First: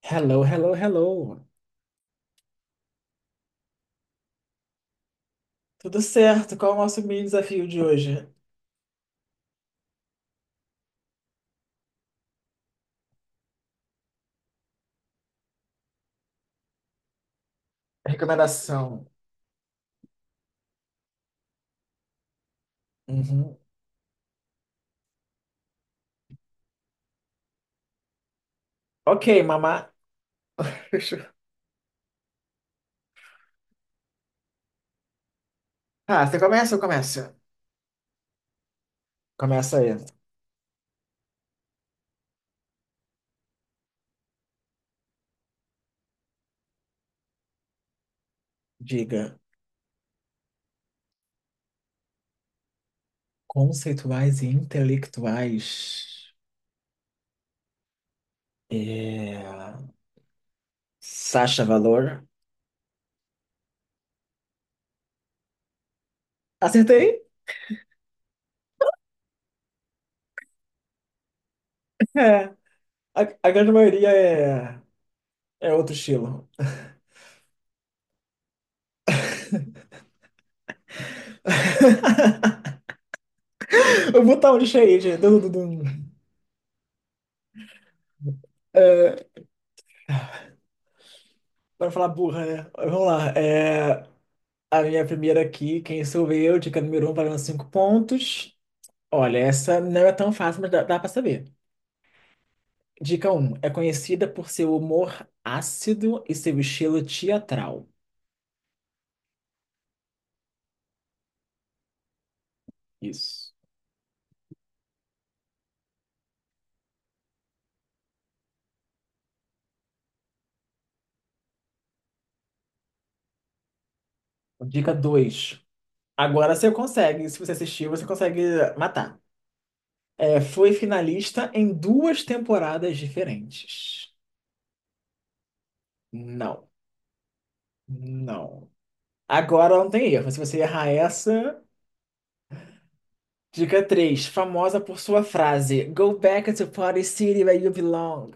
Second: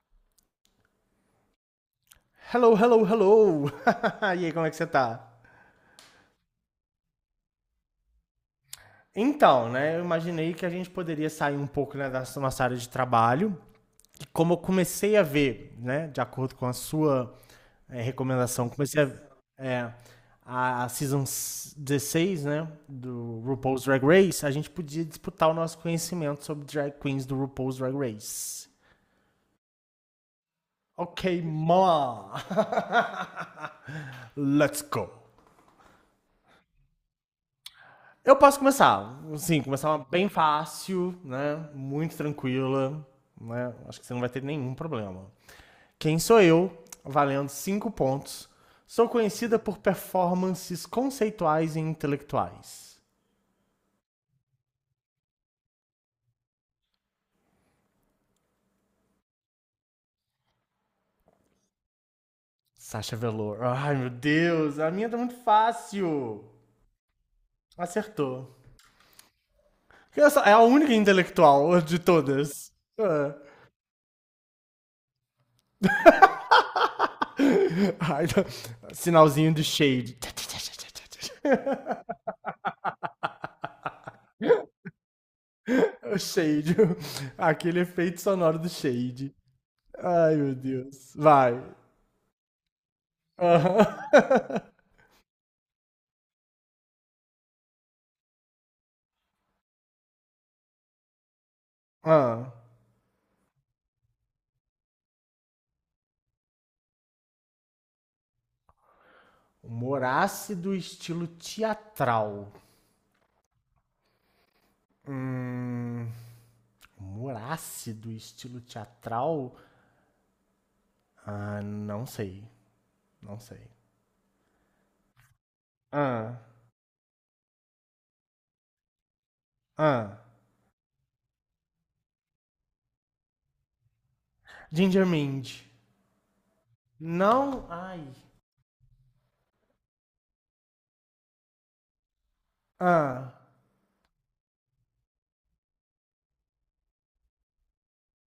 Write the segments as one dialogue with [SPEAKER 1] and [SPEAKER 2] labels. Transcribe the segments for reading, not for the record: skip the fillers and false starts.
[SPEAKER 1] Hello, hello, hello.
[SPEAKER 2] Hello, hello, hello! E aí, como é que você tá?
[SPEAKER 1] Tudo certo? Qual é o nosso mini desafio de hoje?
[SPEAKER 2] Então, né, eu imaginei que a gente poderia sair um pouco né, da nossa área de trabalho. E como eu comecei a ver, né, de acordo com a sua recomendação, comecei
[SPEAKER 1] Recomendação.
[SPEAKER 2] é, a Season 16, né, do
[SPEAKER 1] Uhum.
[SPEAKER 2] RuPaul's Drag Race, a gente podia disputar o nosso conhecimento sobre drag queens do RuPaul's Drag Race.
[SPEAKER 1] Ok, mamá.
[SPEAKER 2] Ok, ma! Let's go!
[SPEAKER 1] Ah, você começa ou começa?
[SPEAKER 2] Eu posso começar. Sim,
[SPEAKER 1] Começa aí.
[SPEAKER 2] começar bem fácil, né? Muito tranquila. Né? Acho que você não vai ter nenhum problema. Quem sou eu? Valendo 5 pontos. Sou
[SPEAKER 1] Diga.
[SPEAKER 2] conhecida por performances conceituais e intelectuais.
[SPEAKER 1] Conceituais e intelectuais. É... Sacha Valor.
[SPEAKER 2] Sasha Velour. Ai, meu Deus, a minha tá muito fácil.
[SPEAKER 1] Acertei?
[SPEAKER 2] Acertou. É a única intelectual de
[SPEAKER 1] É.
[SPEAKER 2] todas.
[SPEAKER 1] A,
[SPEAKER 2] Ah.
[SPEAKER 1] a grande maioria é outro estilo.
[SPEAKER 2] Ai, tá. Sinalzinho de shade.
[SPEAKER 1] Eu vou botar um lixo aí, gente. Dum, dum, dum, dum.
[SPEAKER 2] O Shade. Aquele efeito sonoro do Shade. Ai, meu Deus. Vai.
[SPEAKER 1] Pra não falar burra, né? Vamos lá.
[SPEAKER 2] Aham.
[SPEAKER 1] A minha primeira aqui, quem sou eu? Dica número um, valendo cinco pontos. Olha, essa não é tão fácil, mas dá para saber.
[SPEAKER 2] Ah.
[SPEAKER 1] Dica Um, é conhecida por seu humor ácido e seu estilo teatral.
[SPEAKER 2] Humor ácido, estilo teatral.
[SPEAKER 1] Isso.
[SPEAKER 2] Hum. Humor ácido, estilo teatral? Ah, não sei. Não sei.
[SPEAKER 1] Dica dois.
[SPEAKER 2] Ah.
[SPEAKER 1] Agora você consegue, se você assistir, você consegue matar.
[SPEAKER 2] Ah.
[SPEAKER 1] É, foi finalista em duas temporadas diferentes.
[SPEAKER 2] Ginger Mind.
[SPEAKER 1] Não,
[SPEAKER 2] Não. Ai.
[SPEAKER 1] não. Agora não tem erro. Se você errar essa,
[SPEAKER 2] Ah.
[SPEAKER 1] dica 3, famosa por sua frase Go back to Party City where you belong.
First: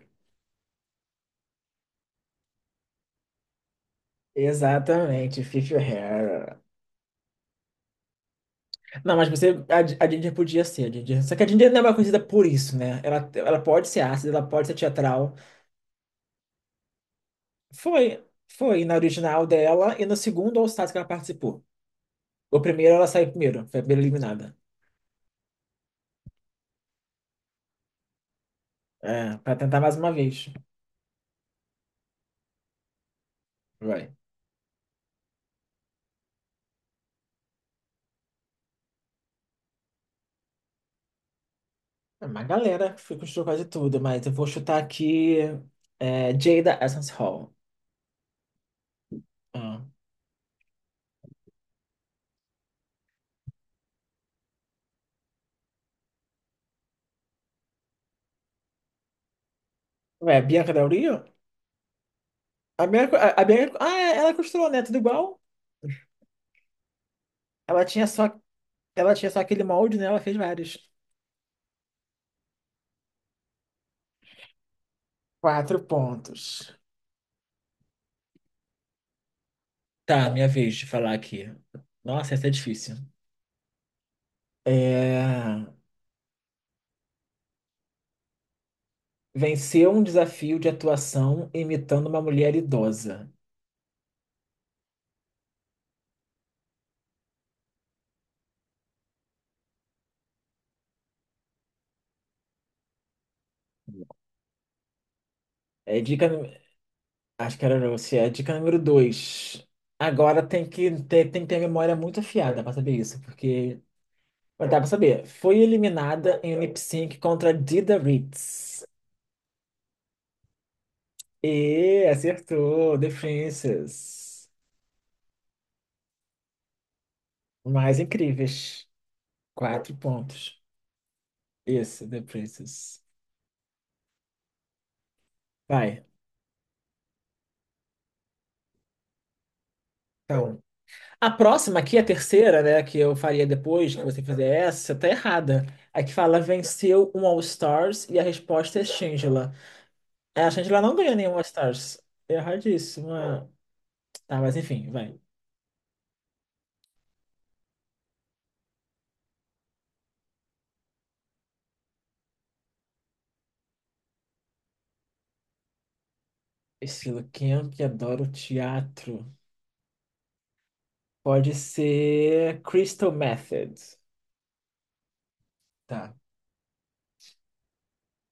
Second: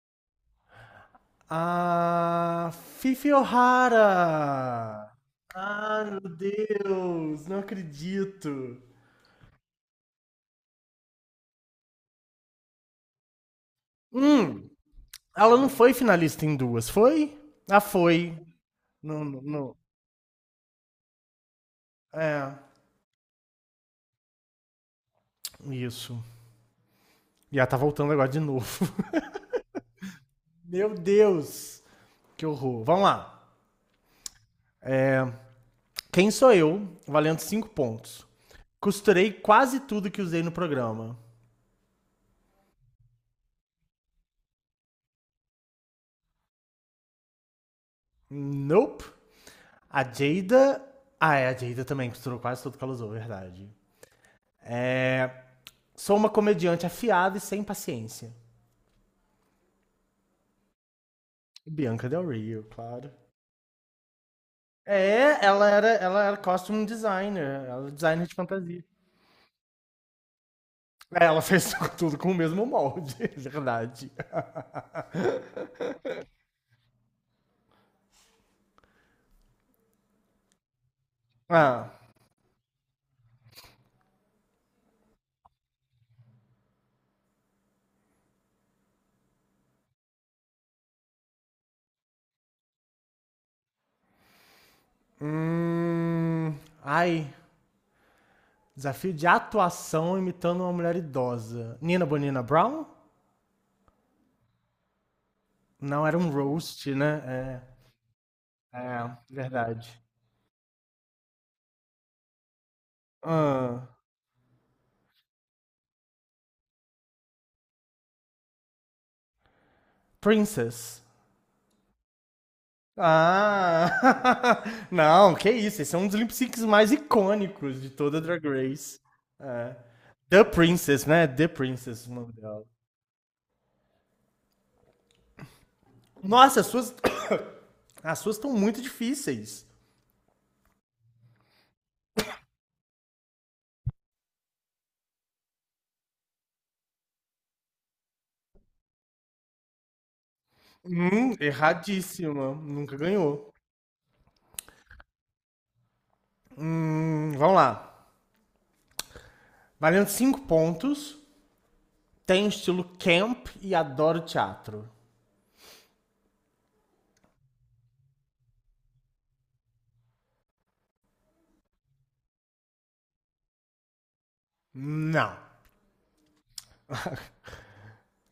[SPEAKER 2] Ah, Fifi O'Hara!
[SPEAKER 1] Exatamente, Fifi
[SPEAKER 2] Ah, meu
[SPEAKER 1] O'Hara.
[SPEAKER 2] Deus, não acredito.
[SPEAKER 1] Não, mas você, a Ginger podia ser, a Ginger. Só que a Ginger não é uma conhecida por isso, né? Ela pode ser ácida, ela pode
[SPEAKER 2] Hum,
[SPEAKER 1] ser teatral.
[SPEAKER 2] ela não foi finalista em duas, foi? Ah,
[SPEAKER 1] Foi,
[SPEAKER 2] foi.
[SPEAKER 1] foi na
[SPEAKER 2] Não, não,
[SPEAKER 1] original
[SPEAKER 2] não.
[SPEAKER 1] dela e no segundo All Stars que ela participou.
[SPEAKER 2] É,
[SPEAKER 1] O primeiro ela saiu primeiro, foi a primeira eliminada.
[SPEAKER 2] isso. E ela tá voltando agora de novo.
[SPEAKER 1] É, pra tentar mais uma vez.
[SPEAKER 2] Meu Deus, que horror. Vamos lá.
[SPEAKER 1] Vai.
[SPEAKER 2] Quem sou eu, valendo 5 pontos. Costurei quase tudo que usei no programa.
[SPEAKER 1] É uma galera que foi construiu quase tudo, mas eu vou chutar aqui é, Jada Essence Hall.
[SPEAKER 2] Nope.
[SPEAKER 1] Ah.
[SPEAKER 2] A Jada... Ah, é, a Jada também costurou quase tudo que ela usou, verdade. É, sou uma comediante afiada e sem paciência.
[SPEAKER 1] Ué, Bianca Del Rio?
[SPEAKER 2] Bianca Del Rio,
[SPEAKER 1] A
[SPEAKER 2] claro.
[SPEAKER 1] Bianca, a Bianca, ah, é, ela costurou, né? Tudo igual.
[SPEAKER 2] É, ela era costume designer, ela
[SPEAKER 1] Ela
[SPEAKER 2] era
[SPEAKER 1] tinha
[SPEAKER 2] designer
[SPEAKER 1] só,
[SPEAKER 2] de fantasia.
[SPEAKER 1] ela tinha só aquele molde, né? Ela fez vários.
[SPEAKER 2] É, ela fez tudo com o mesmo molde, verdade.
[SPEAKER 1] Quatro pontos. Tá, minha vez de falar aqui.
[SPEAKER 2] Ah,
[SPEAKER 1] Nossa, essa é difícil. É... Venceu um desafio de atuação imitando uma mulher idosa.
[SPEAKER 2] hum, ai, desafio de atuação imitando uma mulher idosa. Nina Bonina Brown?
[SPEAKER 1] É
[SPEAKER 2] Não, era
[SPEAKER 1] dica.
[SPEAKER 2] um roast,
[SPEAKER 1] Acho
[SPEAKER 2] né?
[SPEAKER 1] que era você. É dica
[SPEAKER 2] É,
[SPEAKER 1] número
[SPEAKER 2] é
[SPEAKER 1] dois.
[SPEAKER 2] verdade.
[SPEAKER 1] Agora tem que ter a memória muito afiada para saber isso, porque.
[SPEAKER 2] Ah,
[SPEAKER 1] Mas dá pra saber. Foi eliminada em um lip sync contra Dida Ritz.
[SPEAKER 2] princess.
[SPEAKER 1] E acertou, Defenses.
[SPEAKER 2] Ah! Não, que isso, esse é um dos lip syncs mais icônicos de
[SPEAKER 1] Mais
[SPEAKER 2] toda Drag
[SPEAKER 1] incríveis.
[SPEAKER 2] Race. É.
[SPEAKER 1] Quatro
[SPEAKER 2] The
[SPEAKER 1] pontos.
[SPEAKER 2] Princess, né? The
[SPEAKER 1] Isso,
[SPEAKER 2] Princess, o nome dela.
[SPEAKER 1] Defenses. Vai.
[SPEAKER 2] Nossa, as suas. As suas estão muito difíceis.
[SPEAKER 1] Então, a próxima aqui, a terceira, né, que eu faria depois que você fizer essa, tá errada. Aqui fala venceu um All-Stars e a resposta é Shangela. É, a Shangela não ganhou nenhum All-Stars.
[SPEAKER 2] Erradíssima. Nunca
[SPEAKER 1] Erradíssima.
[SPEAKER 2] ganhou.
[SPEAKER 1] Tá, mas enfim, vai.
[SPEAKER 2] Vamos lá. Valendo 5 pontos. Tem estilo camp e adoro teatro.
[SPEAKER 1] Estilo, quem é que adora o teatro? Pode ser Crystal Method.
[SPEAKER 2] Não.
[SPEAKER 1] Tá.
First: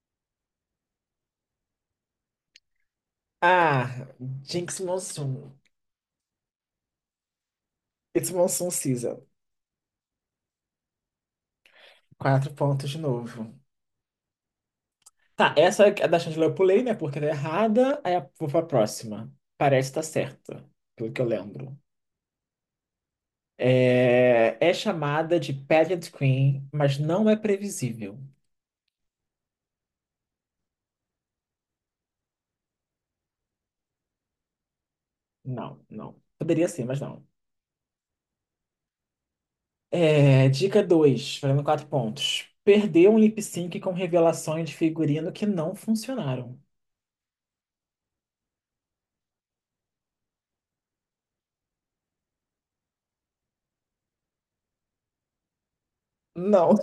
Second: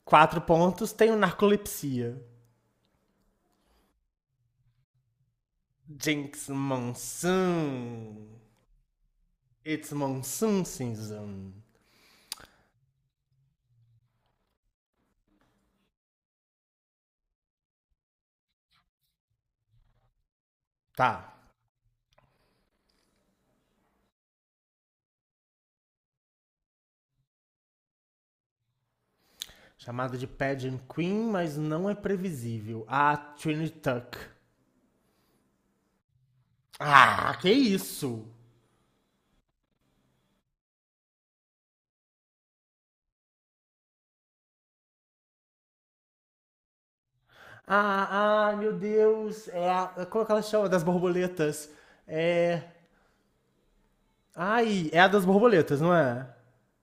[SPEAKER 2] 4 pontos. Tem o narcolepsia.
[SPEAKER 1] Ah, Jinx Monsoon.
[SPEAKER 2] Jinx
[SPEAKER 1] It's
[SPEAKER 2] Monsoon.
[SPEAKER 1] Monsoon Season.
[SPEAKER 2] It's Monsoon Season.
[SPEAKER 1] Quatro pontos de novo. Tá, essa é a da Chandler eu pulei, né? Porque tá errada. Aí eu vou pra próxima. Parece estar tá certa, pelo
[SPEAKER 2] Tá.
[SPEAKER 1] que eu lembro. É, é chamada de Pageant Queen, mas não é previsível.
[SPEAKER 2] Chamada de Pageant Queen, mas não é previsível. A Trinity Tuck.
[SPEAKER 1] Não, não. Poderia ser, mas não.
[SPEAKER 2] Ah, que isso!
[SPEAKER 1] É, dica 2, valendo quatro pontos. Perdeu um lip sync com revelações de figurino que não funcionaram.
[SPEAKER 2] Ah, ah, meu Deus! É a. Como é que ela chama? Das borboletas. É. Ai, é a das borboletas, não é?
[SPEAKER 1] Não.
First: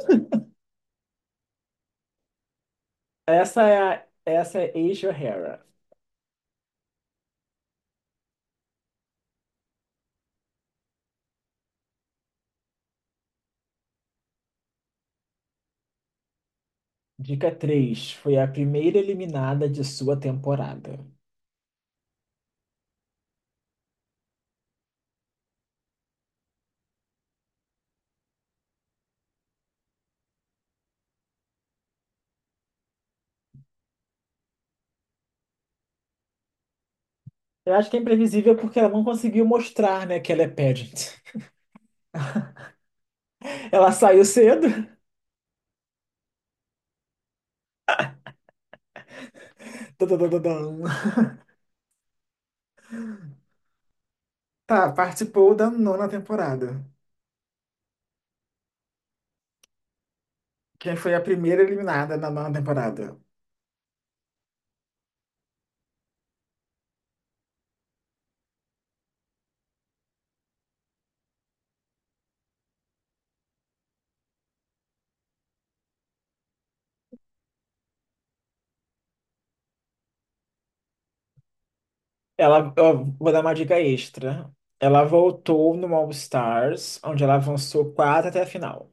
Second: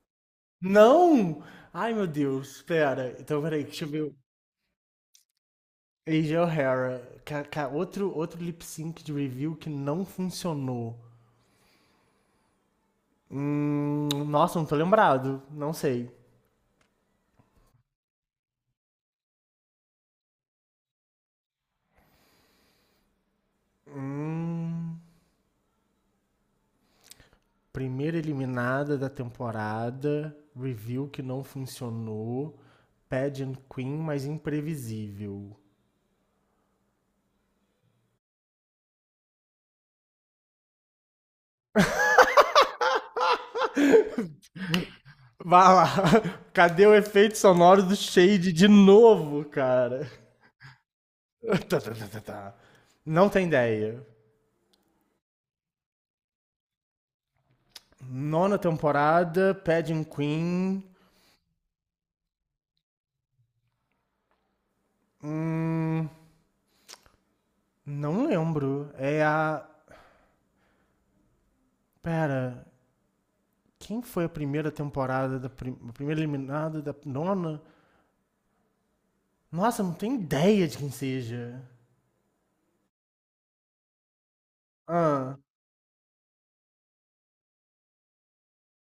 [SPEAKER 2] Não! Ai, meu Deus, pera. Então,
[SPEAKER 1] Essa
[SPEAKER 2] peraí,
[SPEAKER 1] é
[SPEAKER 2] deixa eu ver.
[SPEAKER 1] a, essa é Asia O'Hara.
[SPEAKER 2] AJ O'Hara. Outro lip sync de review que não funcionou. Nossa, não tô lembrado. Não sei.
[SPEAKER 1] Dica 3: foi a primeira eliminada de sua temporada.
[SPEAKER 2] Hum, primeira eliminada da temporada, review que não funcionou, Pageant Queen, mas imprevisível.
[SPEAKER 1] Eu acho que é imprevisível porque ela não conseguiu mostrar, né, que ela é pageant. Ela saiu cedo.
[SPEAKER 2] Vá lá, cadê o efeito sonoro do Shade de novo, cara?
[SPEAKER 1] Tududududum.
[SPEAKER 2] Tá, tá, tá, tá, tá. Não tem ideia.
[SPEAKER 1] Tá, participou da nona temporada.
[SPEAKER 2] Nona temporada, Pageant Queen.
[SPEAKER 1] Quem foi a primeira eliminada na nona temporada?
[SPEAKER 2] Hum, não lembro. É a. Pera, quem foi a primeira temporada a primeira eliminada da nona? Nossa, eu não tenho ideia de quem seja.
[SPEAKER 1] Ela, ó, vou dar uma dica extra. Ela
[SPEAKER 2] Ah,
[SPEAKER 1] voltou no All Stars, onde ela avançou quatro até a final.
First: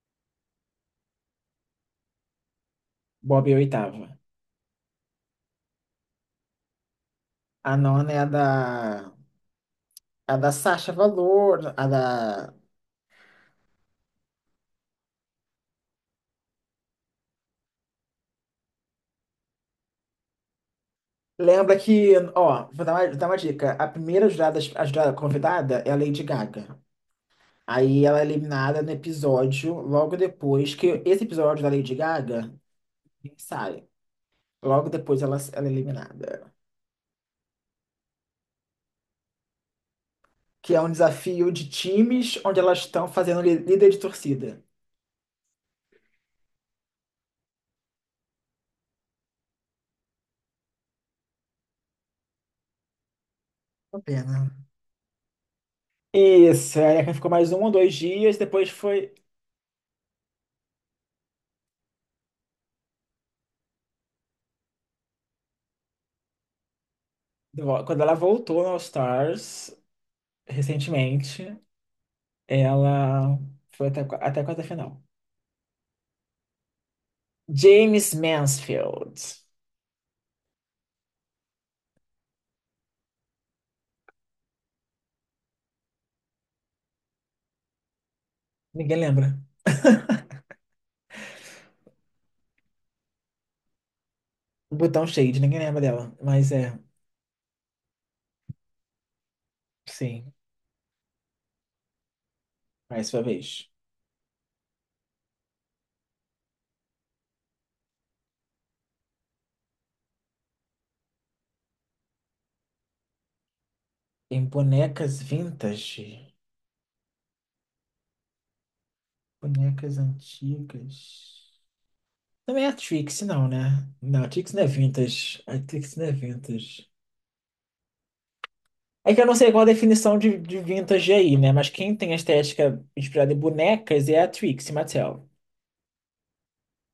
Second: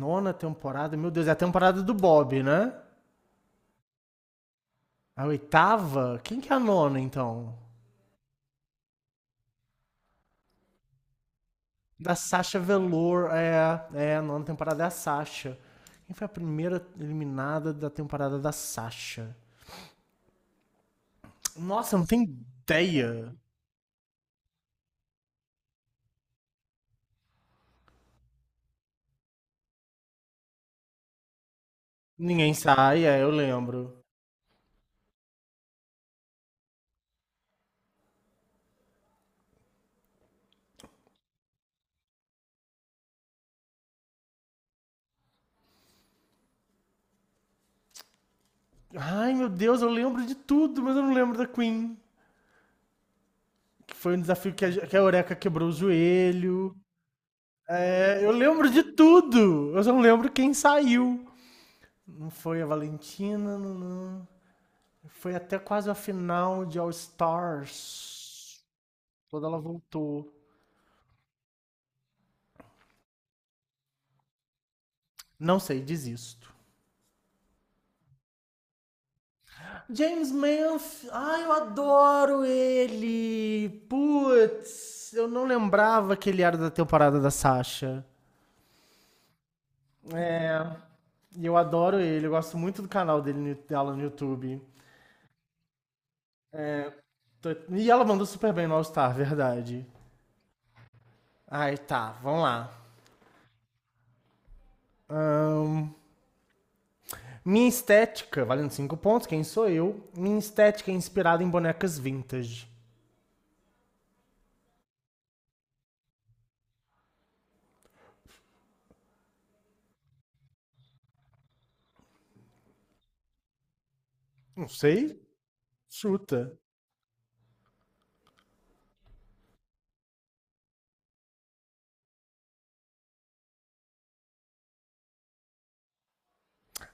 [SPEAKER 2] nona temporada? Meu Deus, é a temporada do Bob, né?
[SPEAKER 1] Bob é a oitava.
[SPEAKER 2] A oitava? Quem que é a nona, então?
[SPEAKER 1] A nona é a da. A da Sasha Valor, a da.
[SPEAKER 2] Da Sasha Velour. É, é a nona temporada é a Sasha. Quem foi a primeira eliminada da temporada da Sasha?
[SPEAKER 1] Lembra
[SPEAKER 2] Nossa, eu não
[SPEAKER 1] que,
[SPEAKER 2] tenho
[SPEAKER 1] ó, vou dar uma, dar
[SPEAKER 2] ideia.
[SPEAKER 1] uma dica. A primeira jurada, a jurada convidada é a Lady Gaga. Aí ela é eliminada no episódio, logo depois que esse episódio da Lady Gaga
[SPEAKER 2] Ninguém sai, é, eu
[SPEAKER 1] sai.
[SPEAKER 2] lembro.
[SPEAKER 1] Logo depois ela é eliminada. Que é um desafio de times onde elas estão fazendo líder de torcida.
[SPEAKER 2] Ai, meu Deus, eu lembro de tudo, mas eu não lembro da Queen. Que
[SPEAKER 1] Uma
[SPEAKER 2] foi um desafio
[SPEAKER 1] pena.
[SPEAKER 2] que a Eureka quebrou o joelho.
[SPEAKER 1] Isso, aí ela ficou mais um ou dois
[SPEAKER 2] É, eu
[SPEAKER 1] dias, depois
[SPEAKER 2] lembro de
[SPEAKER 1] foi.
[SPEAKER 2] tudo. Eu só não lembro quem saiu. Não foi a Valentina, não, não. Foi até quase a final de All
[SPEAKER 1] Quando ela voltou
[SPEAKER 2] Stars.
[SPEAKER 1] no All
[SPEAKER 2] Quando ela
[SPEAKER 1] Stars,
[SPEAKER 2] voltou.
[SPEAKER 1] recentemente. Ela foi até a quarta final.
[SPEAKER 2] Não sei, desisto.
[SPEAKER 1] James Mansfield.
[SPEAKER 2] James Manf, ai, eu adoro ele. Putz, eu não lembrava que ele era da temporada da Sasha.
[SPEAKER 1] Ninguém lembra.
[SPEAKER 2] É, e eu adoro ele, eu gosto muito do canal dele, dela no YouTube.
[SPEAKER 1] Botão Shade, ninguém lembra dela. Mas é,
[SPEAKER 2] É, tô- e ela mandou super bem no All Star, verdade.
[SPEAKER 1] sim,
[SPEAKER 2] Ai, tá, vamos lá.
[SPEAKER 1] mais sua vez.
[SPEAKER 2] Ahn, minha estética, valendo 5 pontos, quem sou eu? Minha estética é inspirada em bonecas vintage.
[SPEAKER 1] Em bonecas vintage. Bonecas antigas. Não é a Trix, não, né? Não, a Trix não é
[SPEAKER 2] Não sei?
[SPEAKER 1] vintage. A Trix não é
[SPEAKER 2] Chuta.
[SPEAKER 1] vintage. É que eu não sei qual a definição de vintage aí, né? Mas quem tem a estética inspirada em bonecas é a Trixie Mattel.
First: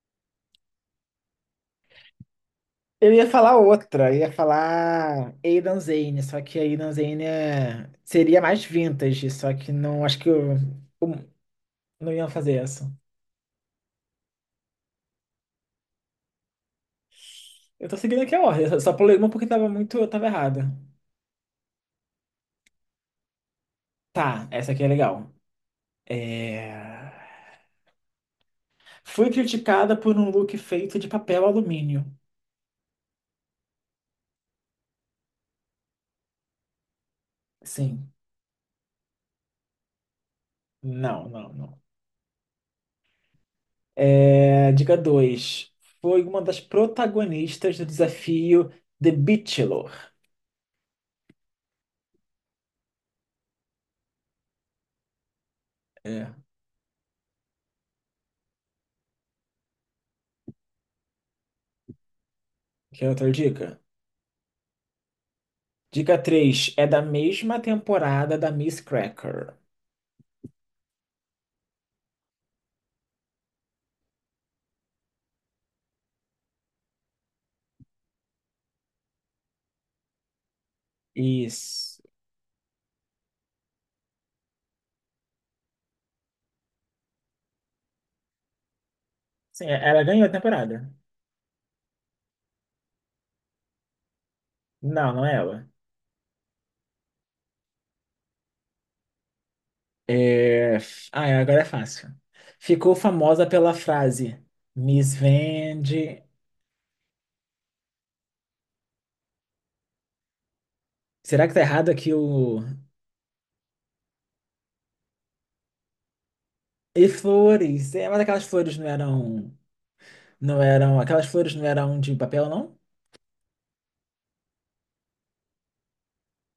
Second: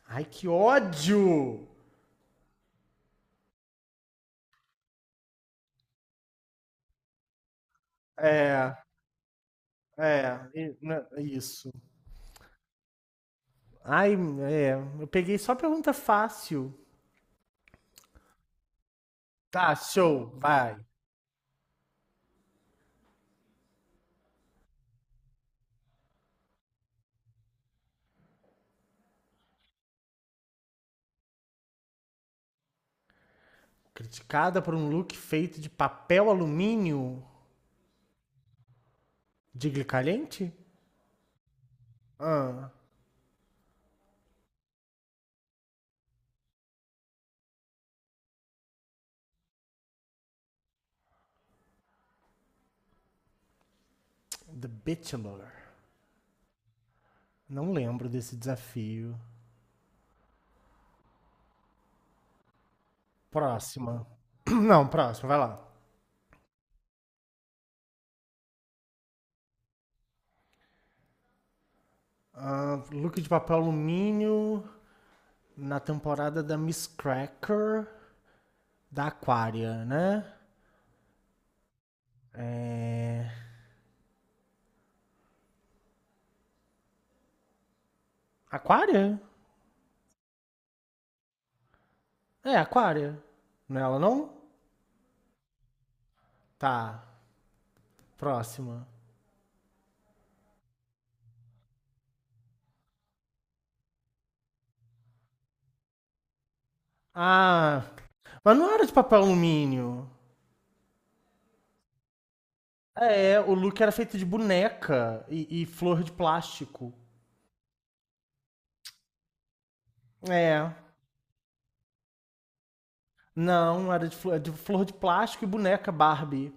[SPEAKER 2] Ai, que ódio!
[SPEAKER 1] Eu ia falar outra, eu ia falar Aidan Zane, só que a Aidan Zane é- seria mais
[SPEAKER 2] É,
[SPEAKER 1] vintage, só que não, acho que
[SPEAKER 2] é,
[SPEAKER 1] eu,
[SPEAKER 2] e- né, é
[SPEAKER 1] eu
[SPEAKER 2] isso.
[SPEAKER 1] não ia fazer essa.
[SPEAKER 2] Ai, é, eu peguei só pergunta fácil.
[SPEAKER 1] Eu tô seguindo aqui a ordem, eu só pulei uma porque tava
[SPEAKER 2] Tá,
[SPEAKER 1] muito, eu tava
[SPEAKER 2] show,
[SPEAKER 1] errada.
[SPEAKER 2] vai.
[SPEAKER 1] Tá, essa aqui é legal. É... Fui criticada por um look feito de papel alumínio.
[SPEAKER 2] Criticada por um look feito de papel alumínio
[SPEAKER 1] Sim,
[SPEAKER 2] de glicalhente?
[SPEAKER 1] não, não, não.
[SPEAKER 2] Ah,
[SPEAKER 1] Dica 2. Foi uma das protagonistas do desafio The Bachelor.
[SPEAKER 2] The Bachelor.
[SPEAKER 1] É.
[SPEAKER 2] Não lembro desse desafio.
[SPEAKER 1] Quer outra dica?
[SPEAKER 2] Próxima. Não, próxima, vai lá.
[SPEAKER 1] Dica 3 é da mesma temporada da Miss Cracker.
[SPEAKER 2] Ah, look de papel alumínio na temporada da Miss Cracker da Aquária, né?
[SPEAKER 1] Isso.
[SPEAKER 2] É... Aquária?
[SPEAKER 1] Sim, ela ganhou a temporada.
[SPEAKER 2] É, Aquária. Não é ela, não?
[SPEAKER 1] Não, não é ela.
[SPEAKER 2] Tá, próxima.
[SPEAKER 1] É... Ah, é, agora é fácil. Ficou famosa pela frase Miss Vende.
[SPEAKER 2] Ah, mas não era de papel alumínio.
[SPEAKER 1] Será que tá errado aqui o.
[SPEAKER 2] É, o look era feito de boneca e flor de plástico.
[SPEAKER 1] E flores? É, mas aquelas flores não eram. Não
[SPEAKER 2] É,
[SPEAKER 1] eram. Aquelas flores não eram de papel, não?
[SPEAKER 2] não, era de flor de plástico e boneca Barbie.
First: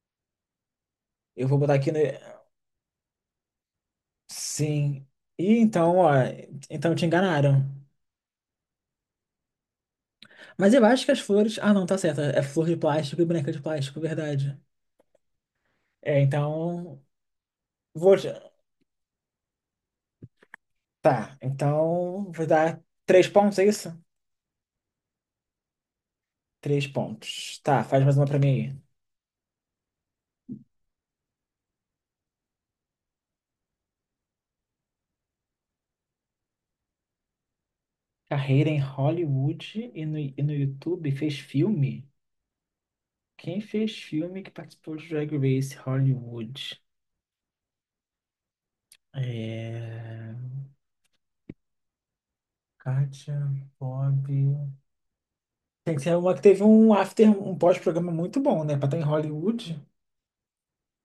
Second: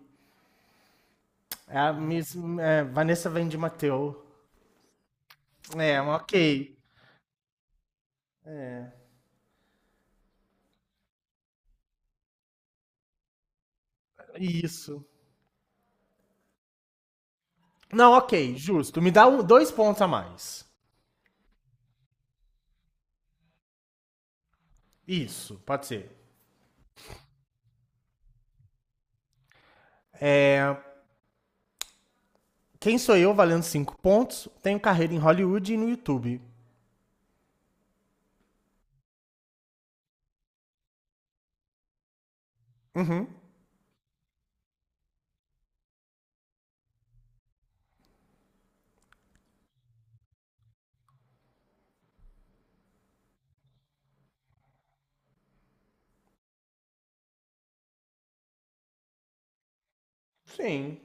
[SPEAKER 1] Eu vou botar
[SPEAKER 2] É
[SPEAKER 1] aqui
[SPEAKER 2] a
[SPEAKER 1] no.
[SPEAKER 2] Miss é, Vanessa Vende Mateu.
[SPEAKER 1] Sim. E então,
[SPEAKER 2] É, um
[SPEAKER 1] ó.
[SPEAKER 2] ok.
[SPEAKER 1] Então te enganaram. Mas eu acho que as flores. Ah, não, tá certo. É flor de plástico e boneca de plástico, verdade.
[SPEAKER 2] Isso.
[SPEAKER 1] É, então.
[SPEAKER 2] Não,
[SPEAKER 1] Vou.
[SPEAKER 2] ok, justo. Me dá dois pontos a mais.
[SPEAKER 1] Tá, então. Vou dar três pontos, é isso?
[SPEAKER 2] Isso, pode ser.
[SPEAKER 1] Três pontos. Tá, faz mais uma pra mim aí.
[SPEAKER 2] É, quem sou eu valendo cinco pontos? Tenho carreira em Hollywood e no YouTube.
[SPEAKER 1] Carreira em Hollywood e no YouTube fez filme?
[SPEAKER 2] Uhum.
[SPEAKER 1] Quem fez filme que participou de Drag Race Hollywood? É. Kátia, Bob. Tem que ser uma que teve um after, um pós-programa muito bom, né? Pra estar em Hollywood.
[SPEAKER 2] Sim.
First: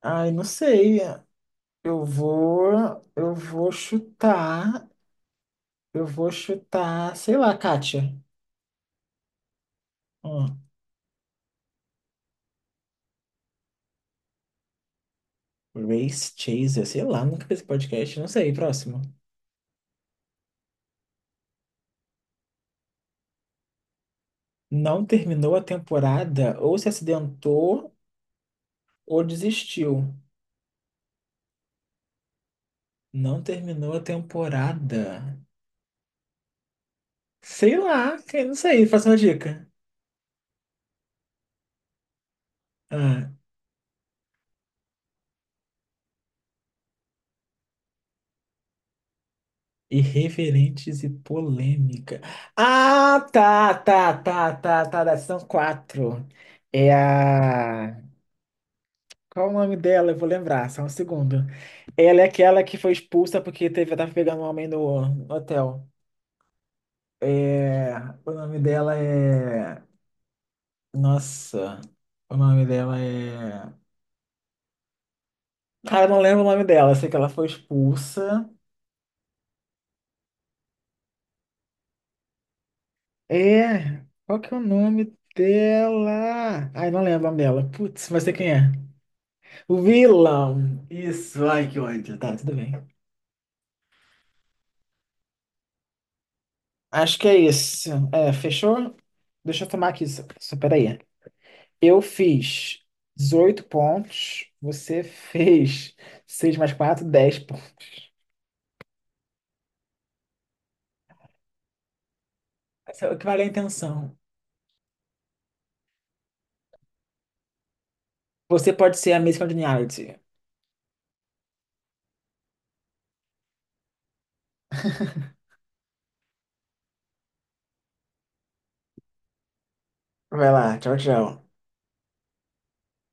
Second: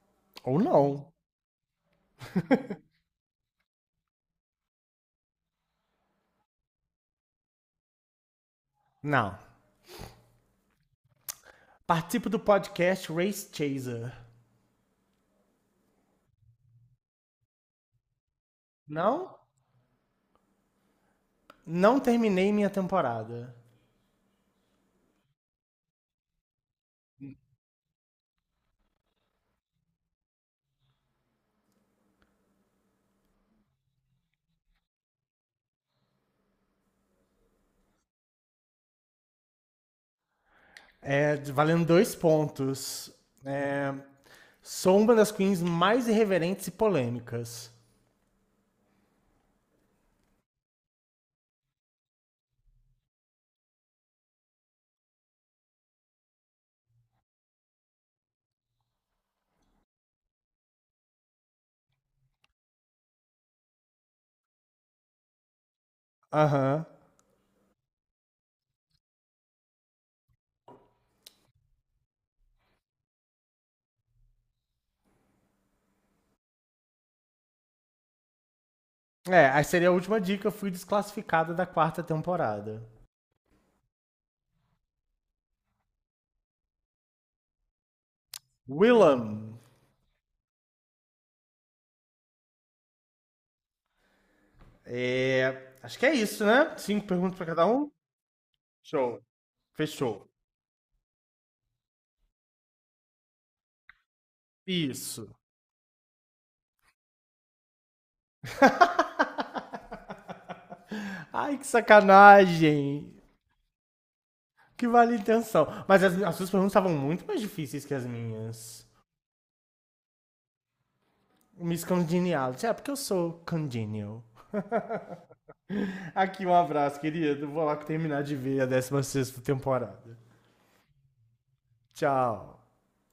[SPEAKER 1] Ai, não
[SPEAKER 2] Ou
[SPEAKER 1] sei.
[SPEAKER 2] não.
[SPEAKER 1] Eu vou, eu vou chutar, eu vou chutar, sei lá, Kátia.
[SPEAKER 2] Não.
[SPEAKER 1] Hum,
[SPEAKER 2] Participo do podcast Race Chaser.
[SPEAKER 1] Race Chaser, sei lá, nunca vi esse podcast, não sei, próximo.
[SPEAKER 2] Não? Não terminei minha temporada.
[SPEAKER 1] Não terminou a temporada, ou se acidentou, ou desistiu. Não terminou a temporada. Sei lá, não sei, faça uma dica.
[SPEAKER 2] É, valendo dois pontos.
[SPEAKER 1] Ah,
[SPEAKER 2] É, sou uma das queens mais irreverentes e polêmicas.
[SPEAKER 1] irreverentes e polêmica. Ah, tá, tá, tá, tá, tá, tá, são quatro. É a. Qual o nome dela? Eu vou lembrar, só um segundo. Ela é aquela que foi expulsa porque teve, tava pegando um homem no hotel.
[SPEAKER 2] Aham.
[SPEAKER 1] É, o nome dela é. Nossa, o nome dela é. Cara, eu não lembro o nome dela, eu sei que ela foi expulsa.
[SPEAKER 2] É, aí seria a última dica. Eu fui desclassificada da quarta temporada.
[SPEAKER 1] É, qual que é o nome dela? Ai, não lembro o nome dela. Putz, mas sei quem é.
[SPEAKER 2] Willam.
[SPEAKER 1] O vilão. Isso, ai, que ódio. Tá, tudo bem.
[SPEAKER 2] É, acho que é isso, né? Cinco
[SPEAKER 1] Acho que é
[SPEAKER 2] perguntas pra cada
[SPEAKER 1] isso.
[SPEAKER 2] um?
[SPEAKER 1] É, fechou?
[SPEAKER 2] Show.
[SPEAKER 1] Deixa eu tomar aqui, só,
[SPEAKER 2] Fechou.
[SPEAKER 1] só peraí. Eu fiz 18 pontos, você
[SPEAKER 2] Isso.
[SPEAKER 1] fez 6 mais 4 10 pontos.
[SPEAKER 2] Ai, que
[SPEAKER 1] Essa é
[SPEAKER 2] sacanagem.
[SPEAKER 1] o que vale a intenção.
[SPEAKER 2] Que vale a intenção. Mas as suas perguntas estavam muito mais difíceis que as
[SPEAKER 1] Você
[SPEAKER 2] minhas.
[SPEAKER 1] pode ser a Miss Congeniality.
[SPEAKER 2] Miss Congeniality. É, porque eu sou congenial. Aqui um abraço, querido. Vou lá terminar de ver a 16ª temporada.
[SPEAKER 1] Vai lá, tchau, tchau.
[SPEAKER 2] Tchau.